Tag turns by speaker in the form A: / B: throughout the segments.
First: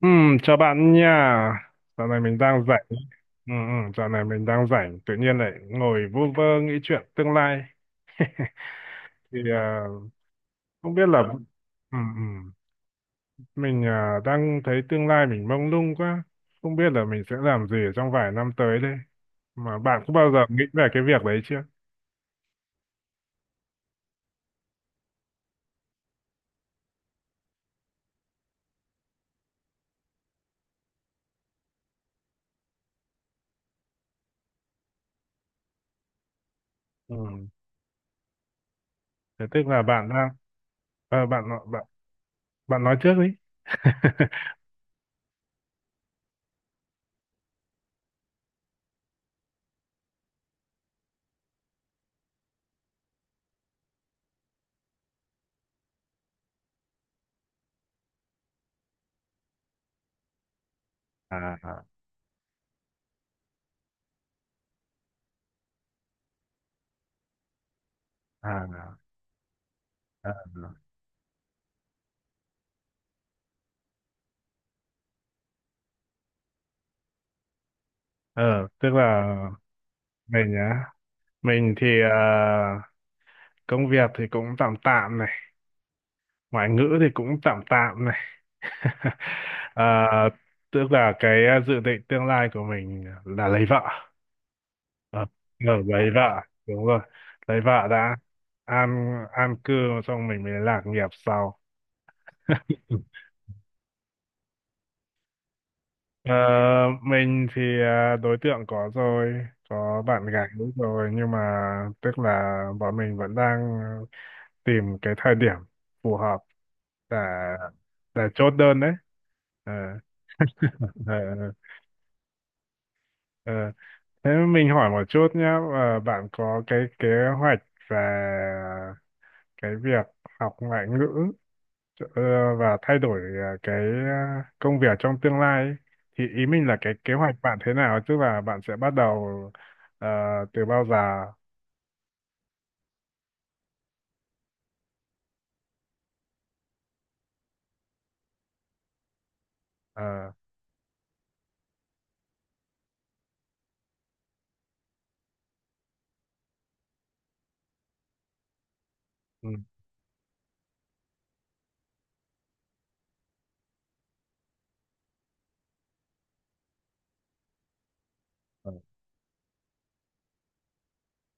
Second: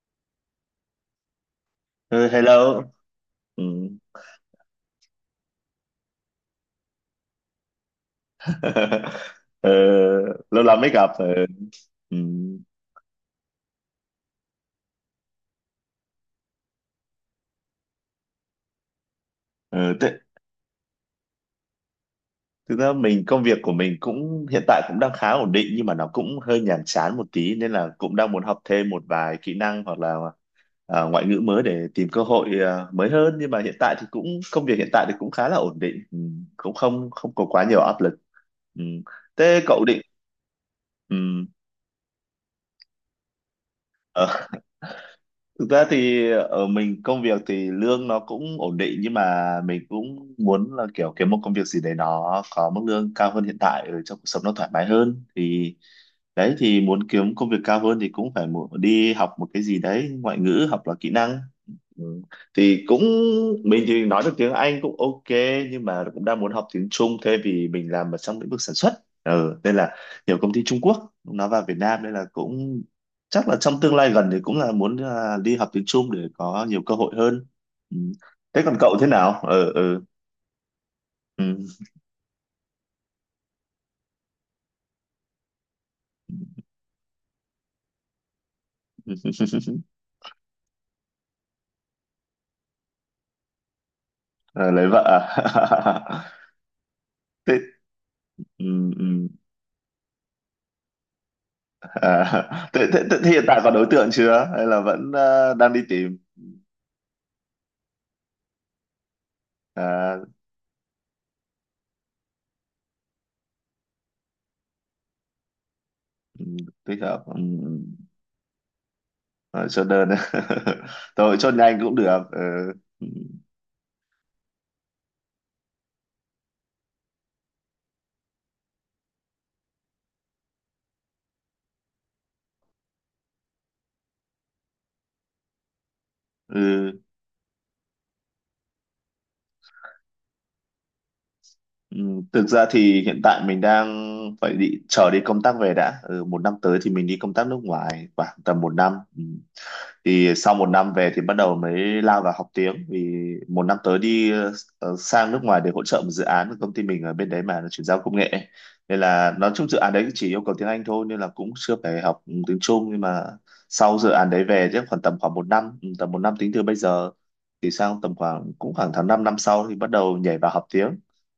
A: Ừ, chào bạn nha. Dạo này
B: Ừ,
A: mình đang
B: hello.
A: rảnh. Ừ,
B: Ừ.
A: ừ, dạo này mình đang rảnh. Tự nhiên lại ngồi vu vơ nghĩ chuyện tương lai. Thì
B: Ờ, Lâu lắm mới
A: không biết
B: gặp.
A: là...
B: Ờ,
A: Ừ,
B: Ừ.
A: ừ. Mình đang thấy tương lai mình mông lung quá. Không biết là mình sẽ làm gì ở trong vài năm tới đây. Mà
B: Ờ,
A: bạn có
B: Thế,
A: bao giờ nghĩ về cái việc đấy chưa?
B: thực ra mình công việc của mình cũng hiện tại cũng đang khá ổn định, nhưng mà nó cũng hơi nhàm chán một tí nên là cũng đang muốn học thêm một vài kỹ năng hoặc là ngoại ngữ mới để tìm cơ hội mới hơn, nhưng mà hiện tại thì cũng công việc hiện tại thì cũng khá là ổn định. Ừ. Cũng không
A: Ừ.
B: không có quá nhiều áp lực. Ừ.
A: Thế
B: Thế
A: tức là
B: cậu định.
A: bạn đang... ờ,
B: ừ.
A: bạn, nói- bạn, Bạn nói trước đi.
B: ờ, Thực ra thì ở mình công việc thì lương nó cũng ổn định, nhưng mà mình cũng muốn là kiểu kiếm một công việc gì đấy nó có mức lương cao hơn hiện tại, ở trong cuộc sống nó thoải mái hơn, thì đấy thì muốn kiếm công việc cao hơn thì cũng phải đi học một cái gì đấy ngoại ngữ hoặc là kỹ
A: À,
B: năng.
A: à,
B: ừ. Thì cũng mình thì nói được tiếng Anh cũng ok, nhưng mà cũng đang muốn học tiếng Trung, thế vì mình làm ở trong lĩnh
A: à,
B: vực sản xuất,
A: à.
B: nên là
A: À.
B: nhiều công ty Trung Quốc nó vào Việt Nam nên là cũng chắc là trong tương lai gần thì cũng là muốn đi học tiếng Trung để có nhiều cơ hội hơn. ừ. Thế
A: ờ,
B: còn
A: Tức
B: cậu thế
A: là
B: nào? Ừ, ừ.
A: mình nhá.
B: Ừ.
A: Mình thì... công việc thì cũng tạm tạm này, ngoại ngữ thì cũng tạm tạm này. Ờ, tức là cái dự định tương lai của mình là lấy vợ.
B: Ờ, lấy vợ
A: Ờ, ờ, lấy
B: à?
A: vợ, đúng rồi,
B: Thế,
A: lấy vợ đã.
B: ừ,
A: an
B: ừ.
A: an cư xong mình mới lạc nghiệp sau.
B: À, thế,
A: Ừ.
B: thế, thế hiện tại có đối tượng chưa hay là vẫn đang đi tìm?
A: Ờ, mình thì đối tượng có rồi, có
B: à,
A: bạn gái rồi, nhưng mà tức là bọn mình vẫn đang tìm cái thời điểm phù hợp
B: ừ, thích
A: để
B: hợp. Ừ,
A: để chốt đơn đấy.
B: ừ.
A: Ờ.
B: Chốt đơn.
A: Ờ,
B: Thôi
A: ờ,
B: chốt nhanh cũng được. Ừ.
A: ờ. Thế mình hỏi một chút nhé, bạn có cái kế hoạch về cái việc học ngoại ngữ ờ, và thay đổi cái công việc trong tương lai ấy. Thì ý mình là
B: Ừ.
A: cái kế hoạch bạn thế nào, tức là bạn sẽ bắt đầu ờ, từ bao giờ.
B: Ừ. Thực ra thì hiện tại mình đang phải đi công tác về đã, một năm tới thì mình đi công tác nước ngoài khoảng tầm một năm. Ừ.
A: Ờ,
B: Thì sau một năm về thì bắt đầu mới lao vào học tiếng, vì một năm tới đi sang nước ngoài để hỗ trợ một dự án của công ty mình ở bên đấy, mà nó chuyển giao công nghệ, nên là
A: ừ,
B: nói chung dự án đấy chỉ yêu cầu tiếng Anh thôi, nên là cũng chưa phải học tiếng Trung. Nhưng mà sau dự án đấy về chắc khoảng tầm khoảng một năm, tầm một năm tính từ bây giờ, thì sang tầm khoảng
A: ờ.
B: cũng khoảng tháng 5 năm năm sau thì bắt đầu nhảy vào học tiếng.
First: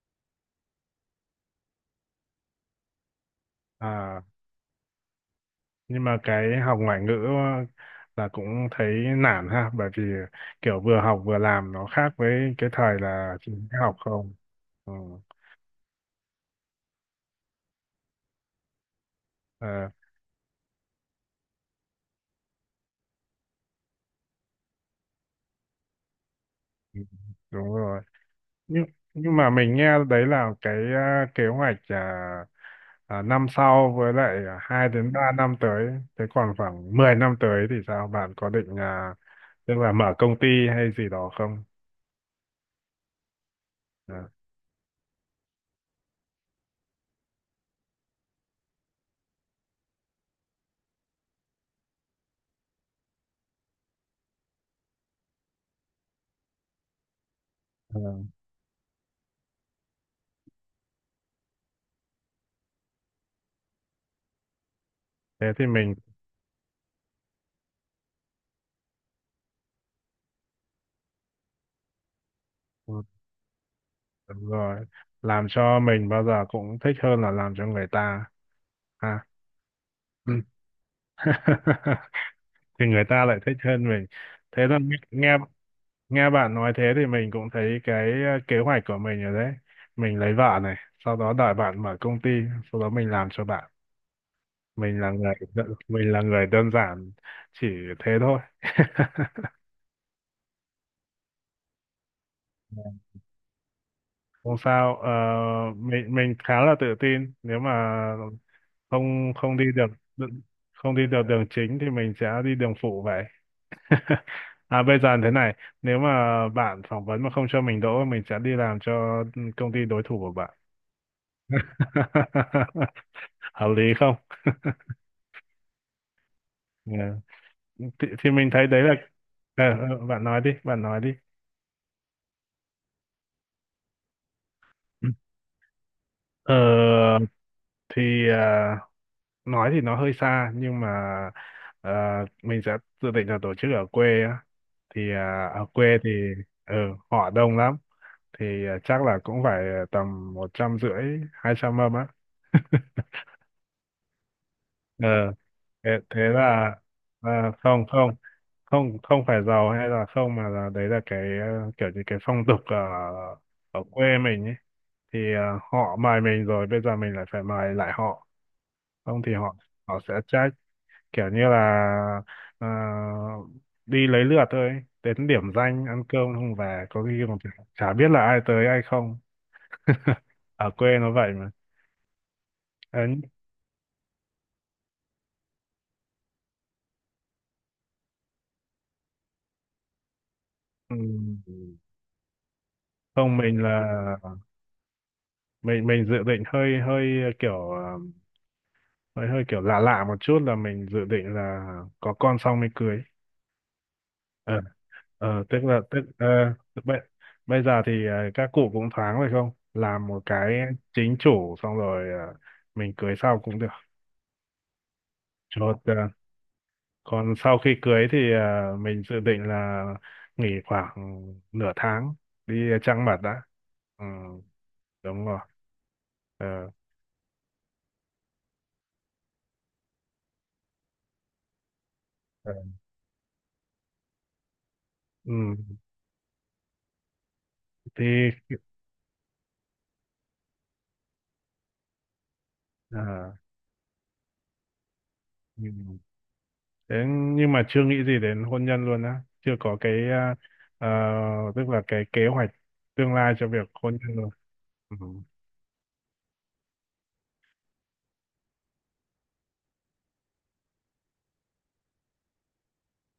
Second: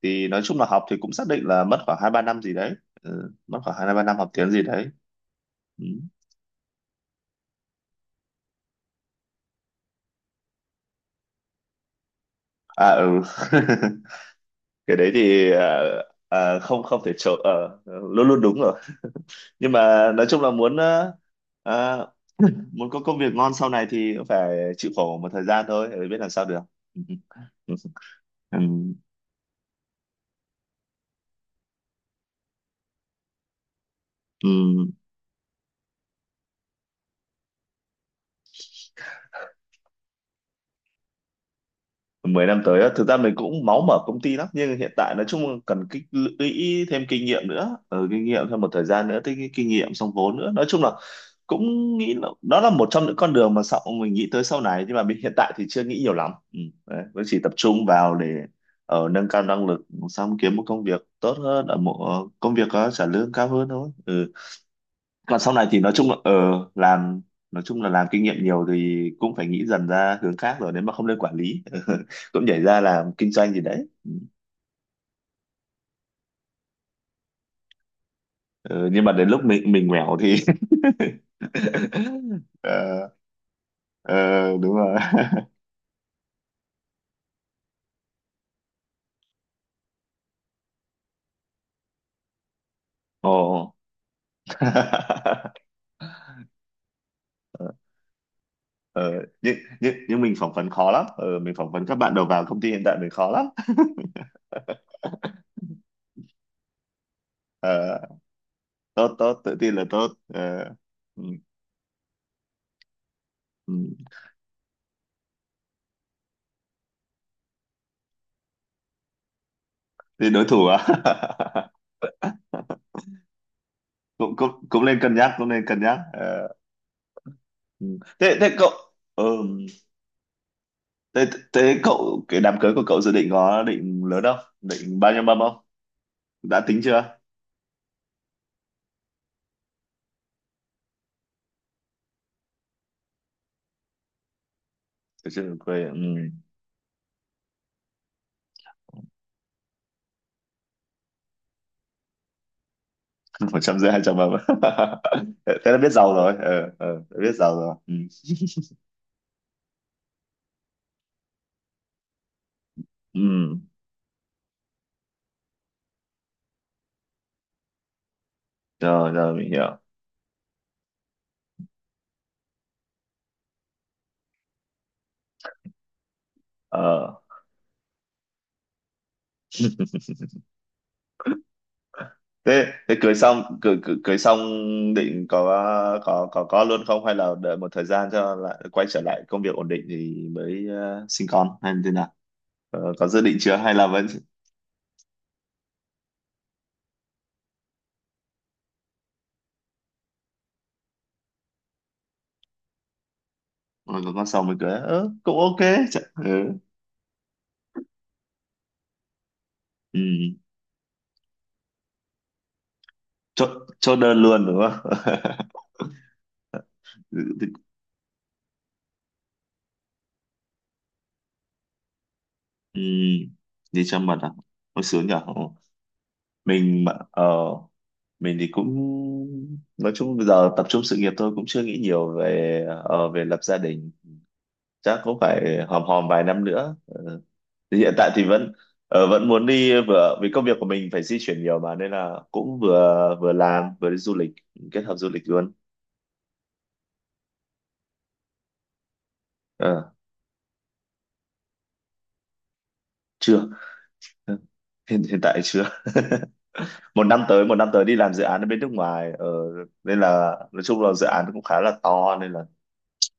B: Thì nói chung là học thì cũng xác định là mất khoảng 2-3 năm gì đấy, mất khoảng hai ba năm
A: à,
B: học tiếng gì đấy. Ừ.
A: nhưng mà cái học ngoại ngữ là cũng thấy nản ha, bởi vì kiểu vừa học vừa làm nó khác với cái
B: À,
A: thời
B: ừ.
A: là chỉ học không. Ừ.
B: Cái đấy thì không không thể trộn, luôn luôn đúng rồi, nhưng
A: Ờ.
B: mà nói chung là muốn ờ, muốn có công việc ngon sau này thì cũng phải chịu khổ một thời gian thôi, biết làm sao được.
A: Ừ, đúng
B: Ừ.
A: rồi,
B: Ừ.
A: nhưng nhưng mà mình nghe đấy là cái kế hoạch năm sau, với lại
B: Ừ.
A: 2 đến 3 năm tới. Thế còn khoảng 10 năm tới thì sao, bạn có định tức là mở công ty hay gì đó không?
B: 10 năm tới á, thực ra mình cũng máu mở công
A: À,
B: ty lắm, nhưng hiện tại nói chung là cần tích lũy thêm kinh nghiệm nữa, kinh nghiệm thêm một thời gian nữa, tích kinh nghiệm xong vốn nữa, nói chung là cũng nghĩ là đó là một trong những con đường mà sau mình nghĩ tới sau này. Nhưng mà mình hiện tại thì chưa nghĩ nhiều lắm, đấy, vẫn chỉ tập trung vào
A: ừ.
B: để ở nâng cao năng lực, xong kiếm một công việc tốt hơn, ở một công việc có trả lương cao hơn thôi. Ừ Còn
A: Thế
B: sau này
A: thì
B: thì nói
A: mình.
B: chung là làm, nói chung là làm kinh nghiệm nhiều thì cũng phải nghĩ dần ra hướng khác rồi, nếu mà không lên quản lý cũng nhảy ra
A: Ừ,
B: làm kinh doanh gì đấy.
A: đúng rồi, làm cho mình bao giờ cũng thích hơn là làm cho người ta.
B: Ờ, nhưng mà
A: Ha.
B: đến lúc mình nghèo
A: Ừ.
B: thì
A: Thì người
B: ờ,
A: ta lại thích hơn mình.
B: ờ,
A: Thế
B: đúng
A: là
B: rồi.
A: nghe nghe nghe bạn nói thế thì mình cũng thấy cái kế hoạch của mình rồi đấy: mình lấy vợ này, sau đó đợi bạn mở công ty, sau đó mình làm cho bạn.
B: Ồ.
A: Mình là người đơn giản, chỉ thế thôi.
B: ờ, nhưng mình phỏng vấn khó lắm, mình phỏng vấn các bạn đầu vào công ty hiện tại mình khó lắm.
A: Không sao. Ờ, mình khá là tự tin, nếu mà
B: ờ, tốt
A: không
B: tốt tự
A: không đi
B: tin là
A: được,
B: tốt. Ờ,
A: không đi được
B: ừ,
A: đường chính thì mình sẽ đi đường phụ vậy.
B: ừ.
A: À, bây giờ thế này, nếu mà bạn phỏng vấn mà không cho mình đỗ, mình sẽ đi làm cho công ty đối thủ
B: Thì
A: của
B: đối
A: bạn.
B: thủ à?
A: Hợp lý không?
B: cũng cũng cũng nên cân nhắc, cũng nên cân nhắc. Ờ,
A: Ừ. Thì,
B: Ừ.
A: thì
B: Thế
A: mình
B: thế
A: thấy
B: cậu
A: đấy là...
B: ừ.
A: Ờ, ờ, bạn nói đi, bạn nói đi.
B: thế thế cậu cái đám cưới của cậu dự định có định lớn không? Định bao nhiêu mâm không? Đã tính chưa?
A: Ờ, thì nói thì nó hơi xa, nhưng mà mình sẽ dự định là tổ chức ở quê á. Thì
B: Chưa chưa,
A: ở
B: Quê. Ừ.
A: quê thì ờ, họ đông lắm. Thì chắc là cũng phải tầm 150, 200 mâm á.
B: 100 rưỡi 200 mâm.
A: ờ
B: Thế thế là
A: thế,
B: biết giàu
A: thế
B: rồi. Ờ
A: là
B: ờ đã biết giàu rồi.
A: không,
B: Ừ.
A: không, không, không phải giàu hay là không, mà là đấy là cái kiểu như cái phong tục ở
B: Ừ.
A: ở quê mình ấy, thì họ mời mình rồi bây giờ mình lại phải mời lại họ,
B: Rồi
A: không
B: rồi
A: thì
B: mình
A: họ
B: hiểu.
A: họ sẽ trách, kiểu như là ờ, đi lấy lượt thôi ấy. Đến điểm danh ăn cơm không về có
B: Ờ
A: khi còn chả chả biết là ai tới ai không. Ở quê nó vậy mà.
B: thế thế
A: Ờ,
B: cưới xong cưới, cưới, cưới xong định có luôn không, hay là đợi một thời gian cho lại quay trở lại công việc ổn định thì mới
A: ừ.
B: sinh con hay như thế nào? Có dự
A: Không,
B: định chưa
A: mình
B: hay
A: là
B: là vẫn.
A: mình dự định hơi hơi ờ, kiểu ờ, hơi hơi kiểu lạ lạ một chút, là mình dự định là có con xong mới cưới.
B: Rồi còn con sòng mình
A: Ờ
B: cười, ớ cũng
A: ờ, tức
B: ok.
A: là tức ờ,
B: Ừ.
A: bây, bây giờ thì các cụ cũng thoáng rồi, không
B: Ừ.
A: làm một cái chính chủ xong rồi mình cưới sau cũng
B: Cho,
A: được,
B: cho đơn luôn đúng không?
A: chốt. Ờ. Còn sau khi cưới thì mình dự định là nghỉ khoảng nửa tháng đi
B: ừ.
A: trăng mật đã.
B: Đi cho
A: Ừ,
B: mật à? Hồi sướng nhở.
A: đúng rồi. Ờ,
B: Mình mà mình thì cũng, nói chung bây giờ tập trung sự nghiệp thôi, cũng chưa nghĩ nhiều
A: ờ.
B: về về lập gia đình. Chắc cũng
A: Ừ,
B: phải hòm hòm vài năm nữa. Ờ, thì hiện tại thì vẫn,
A: thì
B: vẫn muốn đi, vừa vì công việc của mình phải di chuyển nhiều mà nên là cũng
A: ờ,
B: vừa, vừa làm vừa đi du lịch, kết hợp du lịch luôn.
A: ừ. Thế nhưng mà chưa nghĩ gì đến hôn nhân luôn á, chưa có
B: Ờ,
A: cái ờ, tức là cái kế hoạch tương lai
B: chưa,
A: cho việc hôn nhân luôn. Ừ.
B: hiện hiện tại chưa. Một năm tới đi làm dự án ở bên nước ngoài, nên là nói chung là dự án cũng khá là to nên là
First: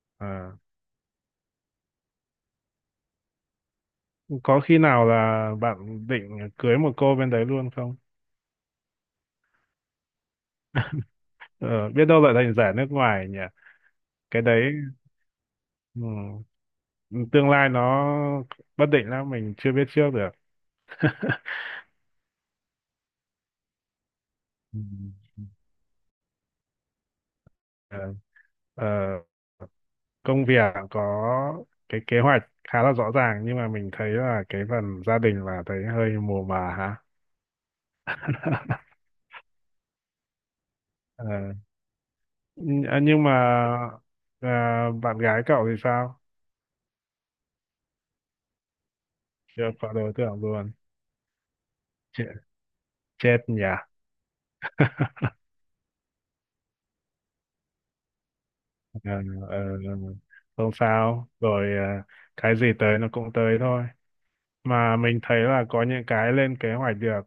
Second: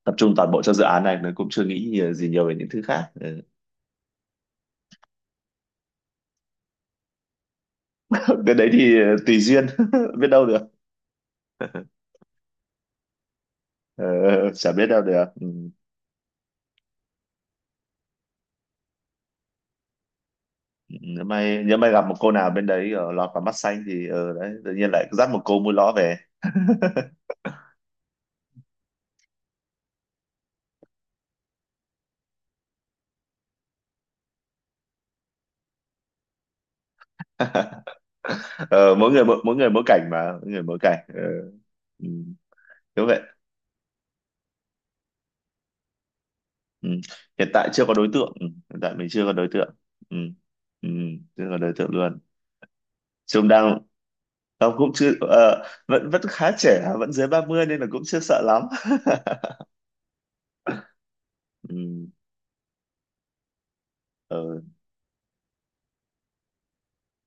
B: tập trung toàn
A: À,
B: bộ cho dự án này, nên cũng chưa nghĩ gì nhiều về những thứ khác. Ừ.
A: có khi nào là bạn định cưới một cô bên đấy luôn không?
B: Cái đấy thì tùy duyên. Biết đâu được.
A: Ờ, biết đâu lại thành giả nước ngoài nhỉ?
B: Ờ,
A: Cái đấy,
B: chả biết đâu được. Ừ.
A: ừ, tương lai nó bất định lắm, mình chưa biết trước được.
B: nếu may nếu may gặp một cô nào bên đấy lọt vào mắt xanh thì đấy, tự
A: Ừ.
B: nhiên lại dắt một cô mua ló về.
A: Ờ, ờ, công việc có cái kế hoạch khá là rõ ràng, nhưng mà mình thấy là cái phần gia đình là thấy hơi mù mà hả?
B: Mỗi người mỗi cảnh, mà mỗi người mỗi cảnh. Ờ. ừ.
A: Nh- à,
B: Đúng vậy.
A: nhưng mà à, bạn gái cậu thì sao?
B: Ừ. Hiện tại chưa có đối tượng. Ừ. Hiện tại mình chưa có đối
A: Chưa
B: tượng.
A: có đối
B: Ừ.
A: tượng luôn.
B: Ừ. Chưa có đối tượng luôn,
A: Chết, chết
B: chứ
A: nhỉ.
B: đang ông cũng chưa, vẫn vẫn khá trẻ, vẫn dưới 30 nên là cũng chưa sợ lắm.
A: Ờ, ờ, không sao rồi.
B: Ừ.
A: Cái gì tới nó cũng tới thôi,
B: Ừ.
A: mà mình thấy là có những cái lên kế hoạch được.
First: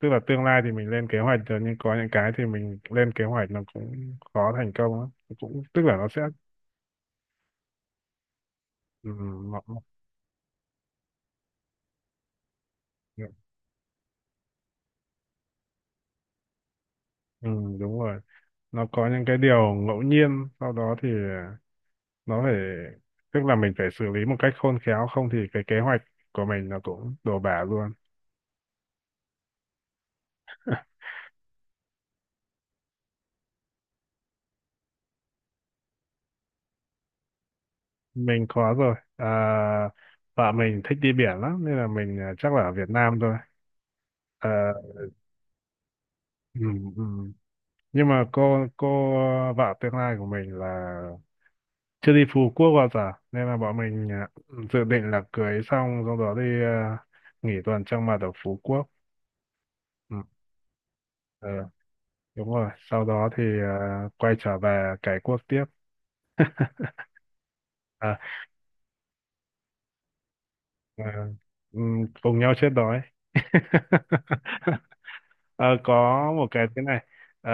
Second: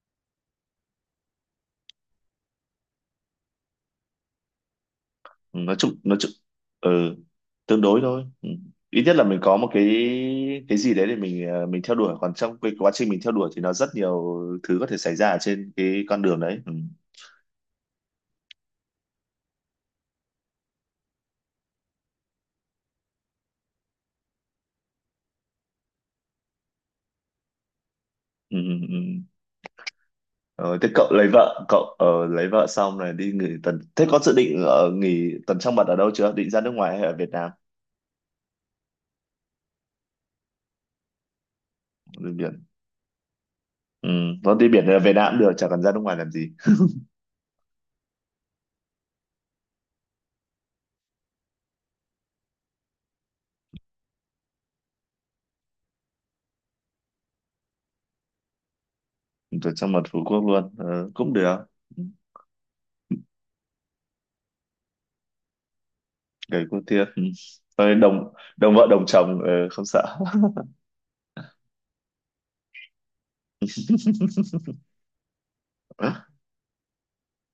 A: Tức là tương lai thì mình lên kế hoạch được, nhưng có những cái thì mình lên kế hoạch nó cũng khó thành công lắm. Cũng
B: nói
A: tức
B: chung
A: là nó
B: nói
A: sẽ...
B: chung ừ. tương đối thôi. Ừ. Ít
A: ừ,
B: nhất là mình có
A: nó,
B: một
A: nó-
B: cái gì đấy để mình mình theo đuổi, còn trong cái quá trình mình theo đuổi thì nó rất nhiều thứ có thể xảy ra ở trên cái con đường đấy. Ừ.
A: ừ, đúng rồi, nó có những cái điều ngẫu nhiên, sau đó thì nó phải tức là mình phải xử lý một cách khôn khéo, không thì cái kế hoạch của mình nó cũng đổ bả luôn.
B: Ừ. Ừ. ừ. Ờ, thế cậu lấy vợ, cậu lấy vợ xong này đi nghỉ tuần, thế có dự định ở nghỉ tuần trăng mật ở đâu chưa, định ra nước ngoài hay ở Việt Nam?
A: Mình có rồi. Vợ mình thích đi biển lắm, nên là mình,
B: Đi
A: chắc là
B: biển.
A: ở Việt Nam thôi.
B: ừ. Có đi
A: À,
B: biển ở Việt Nam cũng được, chẳng cần ra nước ngoài làm gì.
A: ừ, ừ. Nhưng mà cô vợ tương lai của mình là chưa đi Phú Quốc bao giờ, nên là bọn mình, dự định là cưới xong sau đó đi, nghỉ tuần trăng mật ở Phú Quốc.
B: Tuần trăng mật
A: Ừ,
B: Phú Quốc luôn, cũng
A: ờ,
B: được. Ừ,
A: đúng rồi, sau đó thì quay trở về cái quốc tiếp.
B: gầy cô thiệt. Ừ. Thôi
A: À,
B: đồng đồng vợ đồng chồng, không sợ.
A: và, cùng nhau chết đói. Ờ, có một cái thế này. Ờ,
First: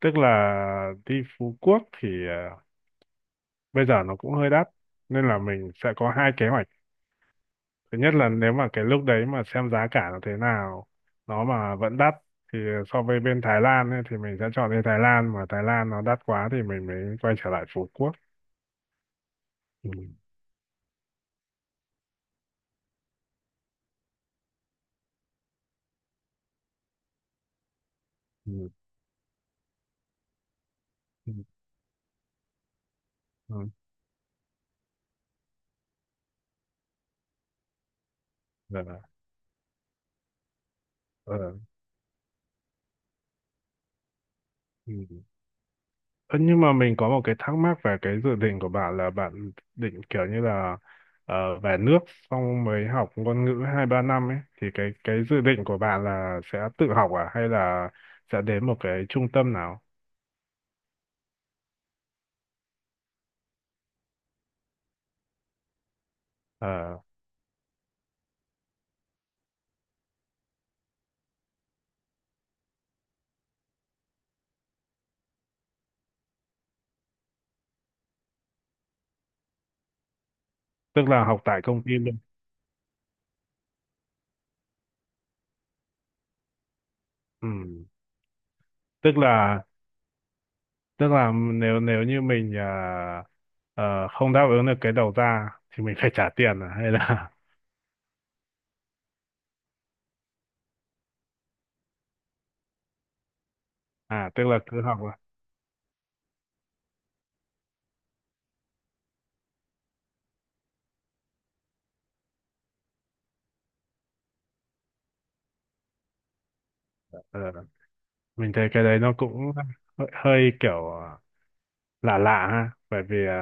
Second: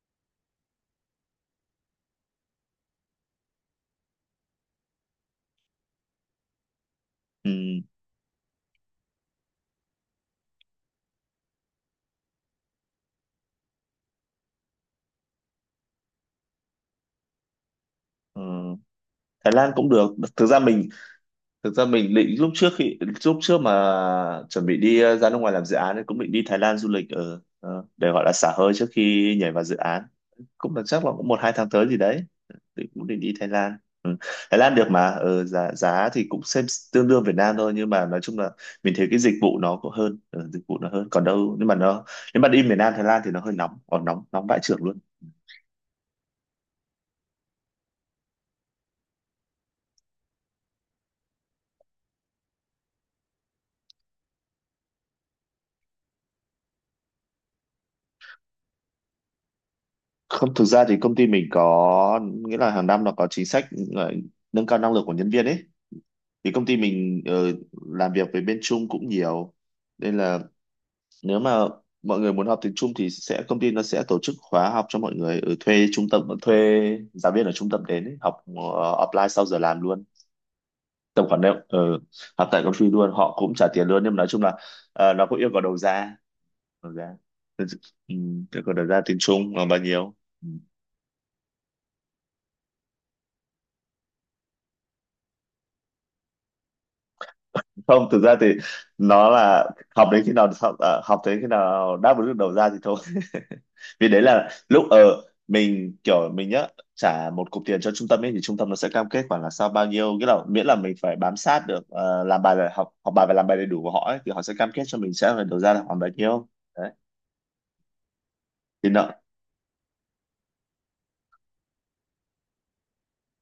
A: tức là đi Phú Quốc thì bây giờ nó cũng hơi đắt, nên là mình sẽ có hai kế hoạch.
B: Ừ.
A: Thứ nhất là nếu mà cái lúc đấy mà xem giá cả nó thế nào, nó mà vẫn đắt thì so với bên Thái Lan ấy, thì mình sẽ chọn đi Thái Lan, mà Thái Lan nó đắt quá thì mình mới quay trở lại Phú Quốc.
B: Ừ. Thái Lan cũng
A: Ừ.
B: được. Thực ra mình thực ra mình định lúc trước mà chuẩn bị đi ra nước ngoài làm dự án ấy, cũng định đi Thái Lan du lịch, ở để gọi là xả
A: Ừ.
B: hơi trước khi nhảy vào dự án, cũng là chắc là cũng
A: Ừ.
B: 1-2 tháng tới gì đấy, thì cũng định đi Thái
A: Ừ.
B: Lan. Ừ. Thái Lan được mà, giá giá thì cũng xem tương đương Việt Nam thôi, nhưng mà nói chung là
A: Dạ.
B: mình thấy cái dịch vụ nó cũng hơn, dịch vụ nó hơn còn
A: Ờ.
B: đâu. Nhưng mà nó, nếu mà đi miền Nam Thái Lan thì nó hơi nóng, còn nóng nóng vãi chưởng
A: Ừ.
B: luôn.
A: Ơ, nhưng mà mình có một cái thắc mắc về cái dự định của bạn, là bạn định kiểu như là về nước xong mới học ngôn ngữ 2 3 năm ấy, thì cái dự định của bạn là sẽ tự học à hay là sẽ đến một cái trung tâm nào?
B: Không, thực ra thì công ty mình có nghĩa là hàng năm nó có chính sách ờ, nâng cao năng lực của nhân viên ấy. Thì công ty
A: Ờ,
B: mình làm việc với bên Trung cũng nhiều, nên là nếu mà mọi người muốn học tiếng Trung thì sẽ, công ty nó sẽ tổ chức khóa học cho mọi người, ở thuê trung tâm, thuê giáo viên ở trung tâm đến ấy, học offline sau giờ làm luôn.
A: tức là
B: Tầm khoảng
A: học
B: đấy,
A: tại công ty luôn.
B: học tại công ty luôn, họ cũng trả tiền luôn, nhưng mà nói chung là nó cũng yêu cầu đầu ra, đầu ra,
A: Ừ.
B: ừ, yêu cầu đầu ra tiếng
A: tức
B: Trung
A: là
B: là bao nhiêu. Ừ.
A: tức là nếu nếu như mình không đáp ứng được cái đầu ra thì mình phải trả tiền à hay là...
B: Không, thực ra thì nó là học đến khi nào học đến khi nào đáp ứng được đầu ra thì thôi. Vì đấy
A: À, tức
B: là
A: là cứ
B: lúc
A: học à?
B: ở mình kiểu mình nhá, trả một cục tiền cho trung tâm ấy, thì trung tâm nó sẽ cam kết khoảng là sau bao nhiêu cái, là miễn là mình phải bám sát được, làm bài là học học bài và làm bài đầy đủ của họ ấy, thì họ sẽ cam kết cho mình sẽ phải đầu ra là khoảng bao nhiêu. Đấy
A: Ờ, mình thấy cái
B: thì
A: đấy
B: nợ.
A: nó cũng hơi kiểu lạ lạ ha, bởi vì à,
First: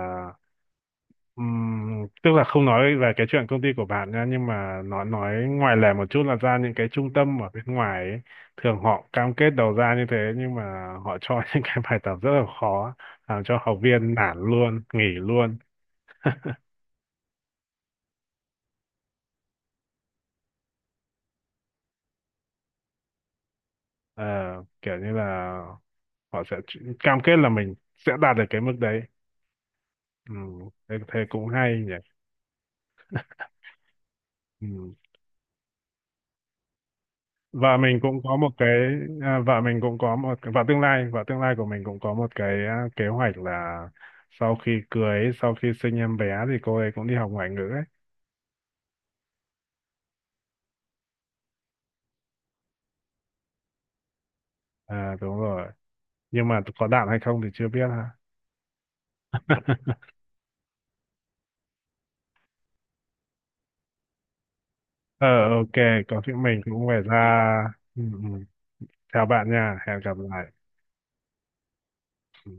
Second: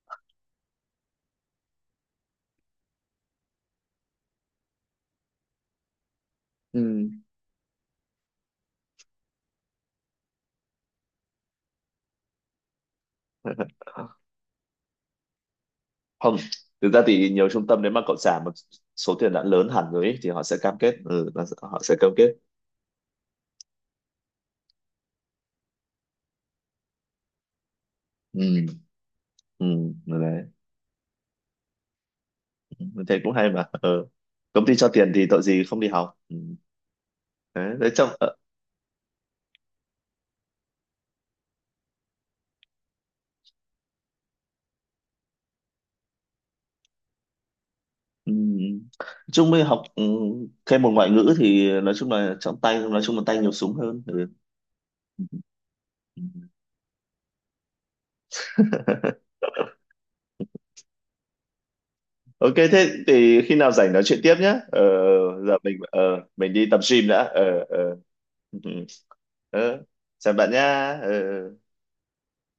A: ừm, tức là không nói về cái chuyện công ty của bạn nha, nhưng mà nó, nói ngoài lề một chút, là ra những cái
B: Ừ.
A: trung tâm ở bên ngoài ấy, thường họ cam kết đầu ra như thế, nhưng mà họ cho những cái bài tập rất là khó, làm cho học viên nản luôn, nghỉ luôn.
B: Không, thực ra thì nhiều trung tâm nếu mà cậu trả một số tiền đã lớn hẳn rồi ấy, thì họ sẽ cam kết, là họ sẽ cam kết.
A: Ờ, kiểu như là họ sẽ cam kết là mình sẽ đạt
B: Ừ,
A: được cái mức đấy.
B: ừ. Đấy,
A: Thế cũng hay
B: thế cũng hay mà. Ừ. Công ty cho
A: nhỉ.
B: tiền thì tội gì không đi học. Ừ. đấy,
A: vợ
B: đấy
A: mình
B: trong.
A: cũng có một cái vợ mình cũng có một Vợ tương lai của mình cũng có một cái kế hoạch là sau khi cưới, sau khi sinh em bé thì cô ấy cũng đi học ngoại ngữ ấy.
B: Ừ. Chung mới học, thêm một ngoại ngữ thì nói chung là trong tay, nói chung là tay nhiều súng hơn. Ừ.
A: À, đúng rồi. Nhưng mà có đạt hay không thì chưa biết ha.
B: Ok, thế thì khi nào rảnh nói chuyện tiếp nhé. Ờ,
A: Ờ,
B: giờ
A: ok.
B: mình
A: Có chuyện
B: mình
A: mình
B: đi tập
A: cũng phải
B: gym đã.
A: ra.
B: Ờ, ờ.
A: Ừ, ừ.
B: Ừ.
A: Chào bạn nha,
B: Ờ,
A: hẹn gặp
B: chào
A: lại.
B: bạn nha. Ờ.
A: Ừ.